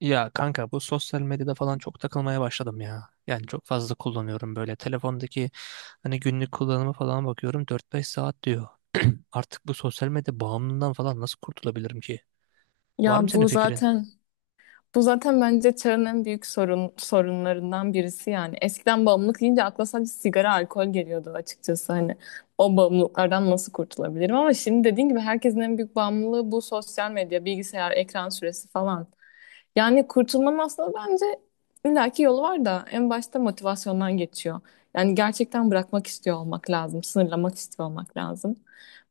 Ya kanka bu sosyal medyada falan çok takılmaya başladım ya. Yani çok fazla kullanıyorum böyle. Telefondaki hani günlük kullanımı falan bakıyorum 4-5 saat diyor. Artık bu sosyal medya bağımlılığından falan nasıl kurtulabilirim ki? Var Ya mı senin bu fikrin? zaten bu zaten bence çağın en büyük sorunlarından birisi yani. Eskiden bağımlılık deyince akla sadece sigara, alkol geliyordu açıkçası, hani o bağımlılıklardan nasıl kurtulabilirim, ama şimdi dediğin gibi herkesin en büyük bağımlılığı bu sosyal medya, bilgisayar, ekran süresi falan. Yani kurtulmanın aslında bence illaki yolu var da en başta motivasyondan geçiyor. Yani gerçekten bırakmak istiyor olmak lazım, sınırlamak istiyor olmak lazım.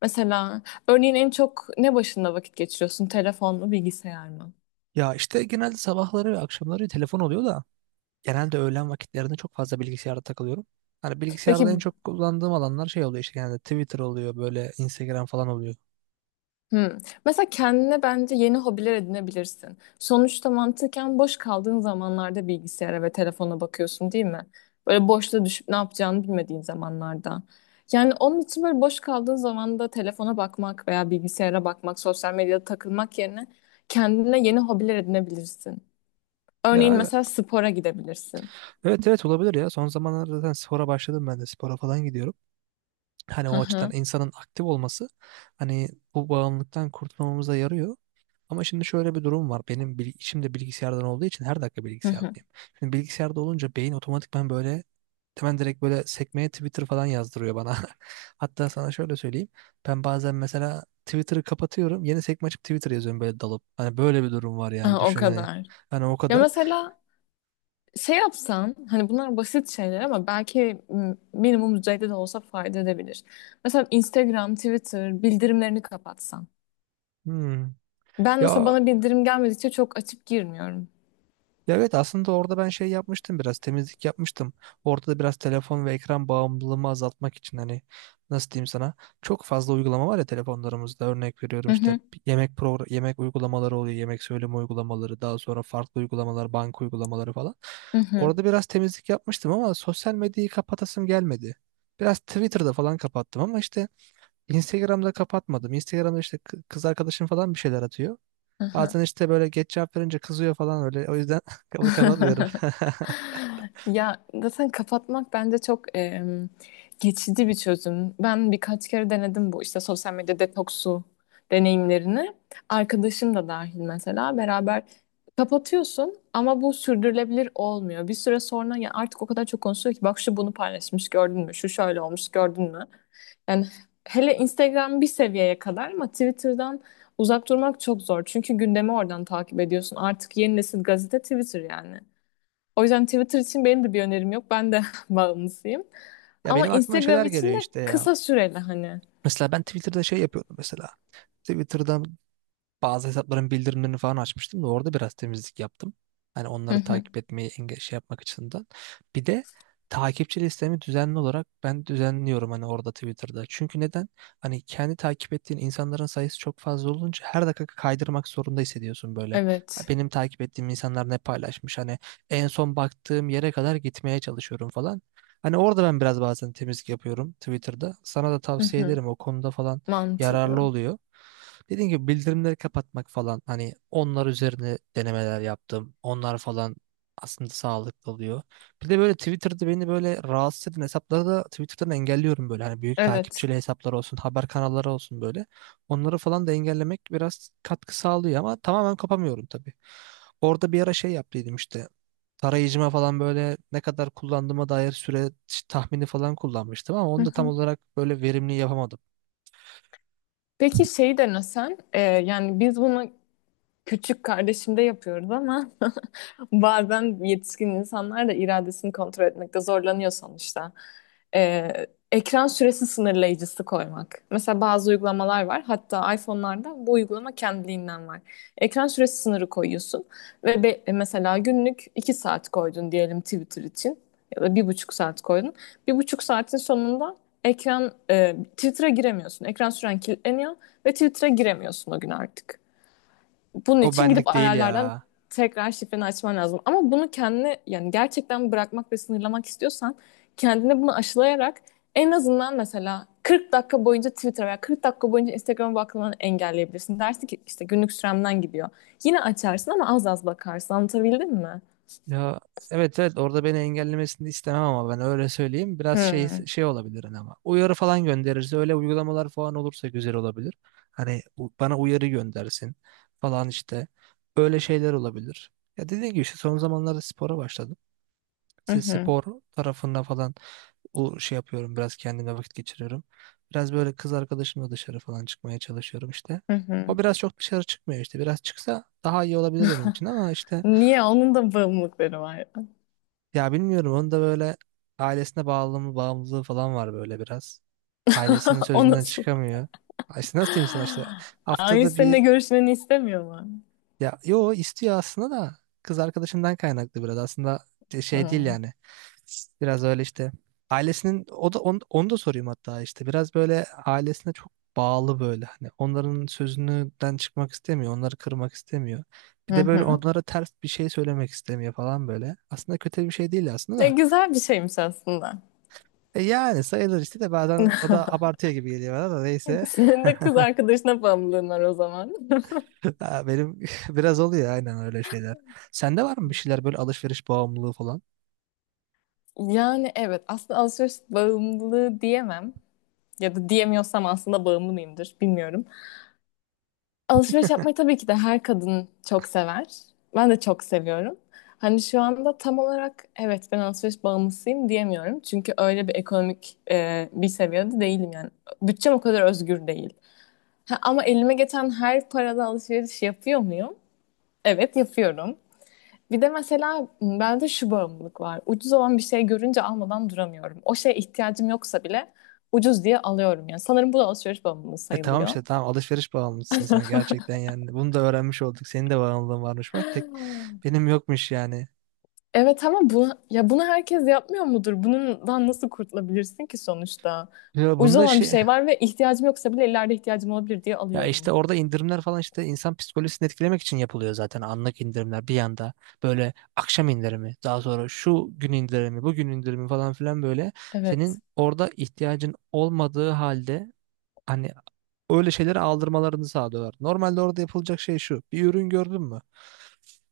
Mesela Örneğin en çok ne başında vakit geçiriyorsun? Telefon mu, bilgisayar mı? Ya işte genelde sabahları ve akşamları telefon oluyor da genelde öğlen vakitlerinde çok fazla bilgisayarda takılıyorum. Hani Peki, bilgisayarda en çok kullandığım alanlar şey oluyor işte genelde Twitter oluyor böyle Instagram falan oluyor. hmm. Mesela kendine bence yeni hobiler edinebilirsin. Sonuçta mantıken boş kaldığın zamanlarda bilgisayara ve telefona bakıyorsun, değil mi? Böyle boşta düşüp ne yapacağını bilmediğin zamanlarda. Yani onun için böyle boş kaldığın zamanda telefona bakmak veya bilgisayara bakmak, sosyal medyada takılmak yerine kendine yeni hobiler edinebilirsin. Örneğin Ya mesela spora gidebilirsin. evet evet olabilir ya. Son zamanlarda zaten spora başladım ben de spora falan gidiyorum. Hani Hı o açıdan hı. insanın aktif olması hani bu bağımlılıktan kurtulmamıza yarıyor. Ama şimdi şöyle bir durum var. Benim işim de bilgisayardan olduğu için her dakika Hı hı. bilgisayardayım. Şimdi bilgisayarda olunca beyin otomatikman böyle hemen direkt böyle sekmeye Twitter falan yazdırıyor bana. Hatta sana şöyle söyleyeyim. Ben bazen mesela Twitter'ı kapatıyorum. Yeni sekme açıp Twitter yazıyorum böyle dalıp. Hani böyle bir durum var Ha, yani o düşün hani. kadar. Hani o Ya kadar. mesela şey yapsan, hani bunlar basit şeyler ama belki minimum düzeyde de olsa fayda edebilir. Mesela Instagram, Twitter bildirimlerini kapatsan. Hmm. Ben mesela Ya bana bildirim gelmedikçe çok açıp girmiyorum. Ya evet aslında orada ben şey yapmıştım biraz temizlik yapmıştım. Orada da biraz telefon ve ekran bağımlılığımı azaltmak için hani nasıl diyeyim sana çok fazla uygulama var ya telefonlarımızda örnek veriyorum Hı işte hı, yemek program yemek uygulamaları oluyor yemek söyleme uygulamaları daha sonra farklı uygulamalar banka uygulamaları falan. hı hı. Orada biraz temizlik yapmıştım ama sosyal medyayı kapatasım gelmedi. Biraz Twitter'da falan kapattım ama işte Instagram'da kapatmadım. Instagram'da işte kız arkadaşım falan bir şeyler atıyor. Hı hı. Bazen işte böyle geç cevap verince kızıyor falan öyle. O yüzden kapatmıyorum. Ya zaten kapatmak bence çok geçici bir çözüm. Ben birkaç kere denedim bu işte sosyal medya detoksu deneyimlerini. Arkadaşım da dahil mesela beraber kapatıyorsun ama bu sürdürülebilir olmuyor. Bir süre sonra ya artık o kadar çok konuşuyor ki, bak şu bunu paylaşmış gördün mü, şu şöyle olmuş gördün mü? Yani hele Instagram bir seviyeye kadar, ama Twitter'dan uzak durmak çok zor. Çünkü gündemi oradan takip ediyorsun. Artık yeni nesil gazete Twitter yani. O yüzden Twitter için benim de bir önerim yok. Ben de bağımlısıyım. Ya Ama benim aklıma Instagram şeyler geliyor için de işte ya. kısa süreli hani. Mesela ben Twitter'da şey yapıyordum mesela. Twitter'dan bazı hesapların bildirimlerini falan açmıştım da orada biraz temizlik yaptım. Hani Hı onları hı. takip etmeyi şey yapmak açısından. Bir de takipçi listemi düzenli olarak ben düzenliyorum hani orada Twitter'da. Çünkü neden? Hani kendi takip ettiğin insanların sayısı çok fazla olunca her dakika kaydırmak zorunda hissediyorsun böyle. Evet. Benim takip ettiğim insanlar ne paylaşmış hani en son baktığım yere kadar gitmeye çalışıyorum falan. Hani orada ben biraz bazen temizlik yapıyorum Twitter'da. Sana da Hı tavsiye hı. ederim o konuda falan yararlı Mantıklı. oluyor. Dediğim gibi bildirimleri kapatmak falan hani onlar üzerine denemeler yaptım. Onlar falan aslında sağlıklı oluyor. Bir de böyle Twitter'da beni böyle rahatsız eden hesapları da Twitter'dan engelliyorum böyle. Hani büyük Evet. takipçili hesaplar olsun, haber kanalları olsun böyle. Onları falan da engellemek biraz katkı sağlıyor ama tamamen kapamıyorum tabii. Orada bir ara şey yaptıydım işte. Tarayıcıma falan böyle ne kadar kullandığıma dair süre tahmini falan kullanmıştım ama Hı onu da tam hı. olarak böyle verimli yapamadım. Peki şeyi denesen, yani biz bunu küçük kardeşimde yapıyoruz, ama bazen yetişkin insanlar da iradesini kontrol etmekte zorlanıyor sonuçta. Ee, ekran süresi sınırlayıcısı koymak. Mesela bazı uygulamalar var. Hatta iPhone'larda bu uygulama kendiliğinden var. Ekran süresi sınırı koyuyorsun ve mesela günlük 2 saat koydun diyelim Twitter için ya da 1,5 saat koydun. 1,5 saatin sonunda Twitter'a giremiyorsun. Ekran süren kilitleniyor ve Twitter'a giremiyorsun o gün artık. Bunun O için gidip benlik değil ayarlardan ya. tekrar şifreni açman lazım. Ama bunu kendine, yani gerçekten bırakmak ve sınırlamak istiyorsan, kendine bunu aşılayarak en azından mesela 40 dakika boyunca Twitter veya 40 dakika boyunca Instagram'a bakmanı engelleyebilirsin. Dersin ki işte günlük süremden gidiyor. Yine açarsın ama az az bakarsın. Anlatabildim mi? Ya evet evet orada beni engellemesini istemem ama ben öyle söyleyeyim. Biraz şey Hmm. şey olabilir hani ama. Uyarı falan gönderirse öyle uygulamalar falan olursa güzel olabilir. Hani bana uyarı göndersin falan işte. Öyle şeyler olabilir. Ya dediğim gibi işte son zamanlarda spora başladım. Hı İşte hı. spor tarafında falan o şey yapıyorum biraz kendime vakit geçiriyorum. Biraz böyle kız arkadaşımla dışarı falan çıkmaya çalışıyorum işte. Hı hı. O biraz çok dışarı çıkmıyor işte. Biraz çıksa daha iyi olabilir benim için ama işte Niye? Onun da bağımlılıkları var ya. ya bilmiyorum onun da böyle ailesine bağlılığı, bağımlılığı falan var böyle biraz. Ailesinin O sözünden nasıl? çıkamıyor. Ay İşte nasıl diyeyim sana işte Ailesi haftada seninle bir görüşmeni istemiyor mu? ya yo istiyor aslında da kız arkadaşından kaynaklı biraz aslında şey değil Hmm. yani. Biraz öyle işte ailesinin o da onu, onu da sorayım hatta işte biraz böyle ailesine çok bağlı böyle hani onların sözünden çıkmak istemiyor, onları kırmak istemiyor. Hı Bir de hı, böyle hı. onlara ters bir şey söylemek istemiyor falan böyle. Aslında kötü bir şey değil aslında da. Güzel bir şeymiş aslında. E yani sayılır işte de bazen o da abartıyor gibi geliyor bana da neyse. Senin de kız arkadaşına bağımlılığın var o zaman. Ha, benim biraz oluyor aynen öyle şeyler. Sende var mı bir şeyler böyle alışveriş bağımlılığı falan? Yani evet, aslında alışveriş bağımlılığı diyemem. Ya da diyemiyorsam aslında bağımlı mıyımdır bilmiyorum. Alışveriş yapmayı tabii ki de her kadın çok sever. Ben de çok seviyorum. Hani şu anda tam olarak evet ben alışveriş bağımlısıyım diyemiyorum. Çünkü öyle bir ekonomik bir seviyede değilim yani. Bütçem o kadar özgür değil. Ha, ama elime geçen her parada alışveriş yapıyor muyum? Evet yapıyorum. Bir de mesela bende şu bağımlılık var. Ucuz olan bir şey görünce almadan duramıyorum. O şeye ihtiyacım yoksa bile ucuz diye alıyorum yani. Sanırım bu da alışveriş bağımlılığı E tamam sayılıyor. işte tamam alışveriş bağımlısın sen gerçekten yani. Bunu da öğrenmiş olduk. Senin de bağımlılığın varmış bak tek benim yokmuş yani. Evet ama bunu, ya bunu herkes yapmıyor mudur? Bundan nasıl kurtulabilirsin ki sonuçta? Ya Ucuz bunda olan bir şey şey var ve ihtiyacım yoksa bile ileride ihtiyacım olabilir diye ya işte alıyorum. orada indirimler falan işte insan psikolojisini etkilemek için yapılıyor zaten anlık indirimler bir yanda böyle akşam indirimi daha sonra şu gün indirimi bugün indirimi falan filan böyle senin Evet. orada ihtiyacın olmadığı halde hani öyle şeyleri aldırmalarını sağlıyorlar. Normalde orada yapılacak şey şu, bir ürün gördün mü?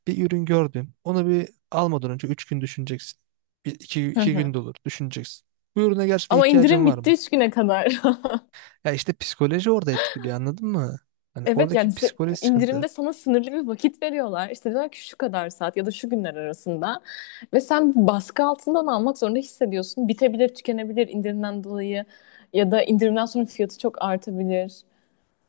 Bir ürün gördün onu bir almadan önce 3 gün düşüneceksin. Bir, iki, Hı iki hı. gün de olur düşüneceksin. Bu ürüne gerçekten Ama ihtiyacın indirim var bitti mı? 3 güne kadar. Ya işte psikoloji orada etkiliyor anladın mı? Hani Evet oradaki yani, psikoloji sıkıntı. indirimde sana sınırlı bir vakit veriyorlar. İşte diyorlar ki şu kadar saat ya da şu günler arasında. Ve sen baskı altından almak zorunda hissediyorsun. Bitebilir, tükenebilir indirimden dolayı. Ya da indirimden sonra fiyatı çok artabilir.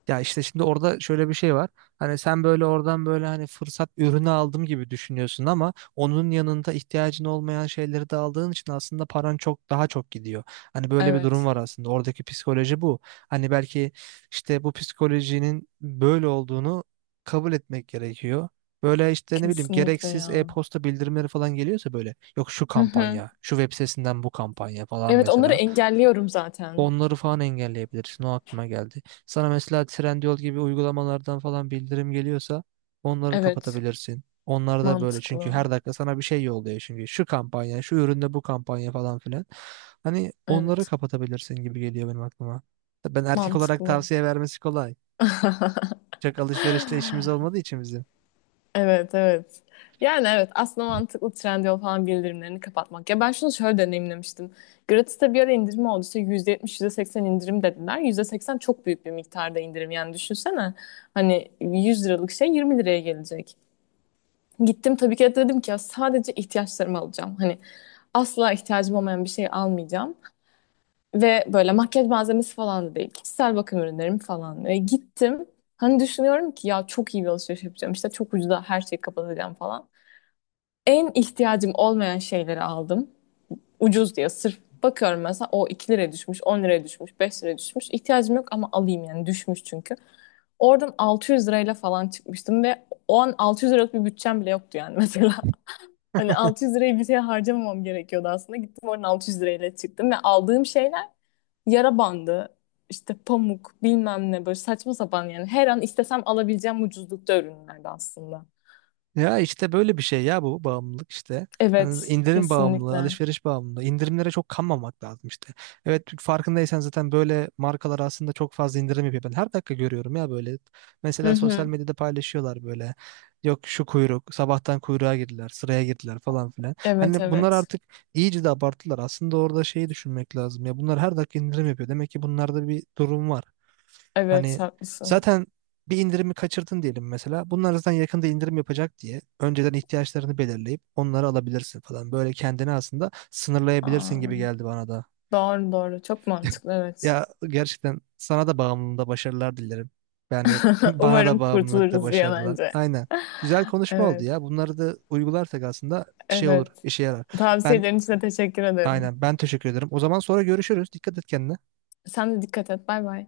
Ya işte şimdi orada şöyle bir şey var. Hani sen böyle oradan böyle hani fırsat ürünü aldım gibi düşünüyorsun ama onun yanında ihtiyacın olmayan şeyleri de aldığın için aslında paran çok daha çok gidiyor. Hani böyle bir durum Evet. var aslında. Oradaki psikoloji bu. Hani belki işte bu psikolojinin böyle olduğunu kabul etmek gerekiyor. Böyle işte ne bileyim Kesinlikle gereksiz ya. e-posta bildirimleri falan geliyorsa böyle yok şu Hı hı. kampanya, şu web sitesinden bu kampanya falan Evet, onları mesela. engelliyorum zaten. Onları falan engelleyebilirsin. O aklıma geldi. Sana mesela Trendyol gibi uygulamalardan falan bildirim geliyorsa onları Evet. kapatabilirsin. Onlar da böyle çünkü Mantıklı. her dakika sana bir şey yolluyor çünkü şu kampanya, şu üründe bu kampanya falan filan. Hani onları Evet. kapatabilirsin gibi geliyor benim aklıma. Ben erkek olarak Mantıklı. tavsiye vermesi kolay. Çok alışverişle işimiz olmadığı için bizim. Evet, evet. Yani evet, aslında mantıklı Trendyol falan bildirimlerini kapatmak. Ya ben şunu şöyle deneyimlemiştim. Gratis'te bir ara indirim oldu. İşte %70, %80 indirim dediler. %80 çok büyük bir miktarda indirim. Yani düşünsene, hani 100 liralık şey 20 liraya gelecek. Gittim tabii ki de dedim ki ya sadece ihtiyaçlarımı alacağım. Hani asla ihtiyacım olmayan bir şey almayacağım. Ve böyle makyaj malzemesi falan da değil, kişisel bakım ürünlerim falan. Gittim. Hani düşünüyorum ki ya çok iyi bir alışveriş yapacağım, İşte çok ucuza her şeyi kapatacağım falan. En ihtiyacım olmayan şeyleri aldım. Ucuz diye sırf bakıyorum, mesela o 2 liraya düşmüş, 10 liraya düşmüş, 5 liraya düşmüş. İhtiyacım yok ama alayım, yani düşmüş çünkü. Oradan 600 lirayla falan çıkmıştım ve o an 600 liralık bir bütçem bile yoktu yani mesela. Hani 600 lirayı bir şeye harcamamam gerekiyordu aslında. Gittim oradan 600 lirayla çıktım ve aldığım şeyler yara bandı, işte pamuk, bilmem ne, böyle saçma sapan yani. Her an istesem alabileceğim ucuzlukta ürünlerdi aslında. Ya işte böyle bir şey ya, bu bağımlılık işte. Hani Evet, indirim bağımlılığı, kesinlikle. alışveriş bağımlılığı. İndirimlere çok kanmamak lazım işte. Evet farkındaysan zaten böyle markalar aslında çok fazla indirim yapıyor. Ben her dakika görüyorum ya böyle. Hı Mesela sosyal hı. medyada paylaşıyorlar böyle. Yok şu kuyruk, sabahtan kuyruğa girdiler, sıraya girdiler falan filan. Evet, Hani bunlar evet. artık iyice de abarttılar. Aslında orada şeyi düşünmek lazım ya. Bunlar her dakika indirim yapıyor. Demek ki bunlarda bir durum var. Evet Hani haklısın. zaten bir indirimi kaçırdın diyelim mesela. Bunlar zaten yakında indirim yapacak diye önceden ihtiyaçlarını belirleyip onları alabilirsin falan. Böyle kendini aslında sınırlayabilirsin Aa, gibi geldi bana da. doğru doğru. Çok mantıklı, evet. Ya gerçekten sana da bağımlılığında başarılar dilerim. Yani bana da Umarım bağımlılıkta kurtuluruz bir an başarılar. önce. Aynen. Güzel konuşma oldu Evet. ya. Bunları da uygularsak aslında şey olur, Evet. işe yarar. Ben Tavsiyelerin için de teşekkür ederim. aynen, ben teşekkür ederim. O zaman sonra görüşürüz. Dikkat et kendine. Sen de dikkat et. Bay bay.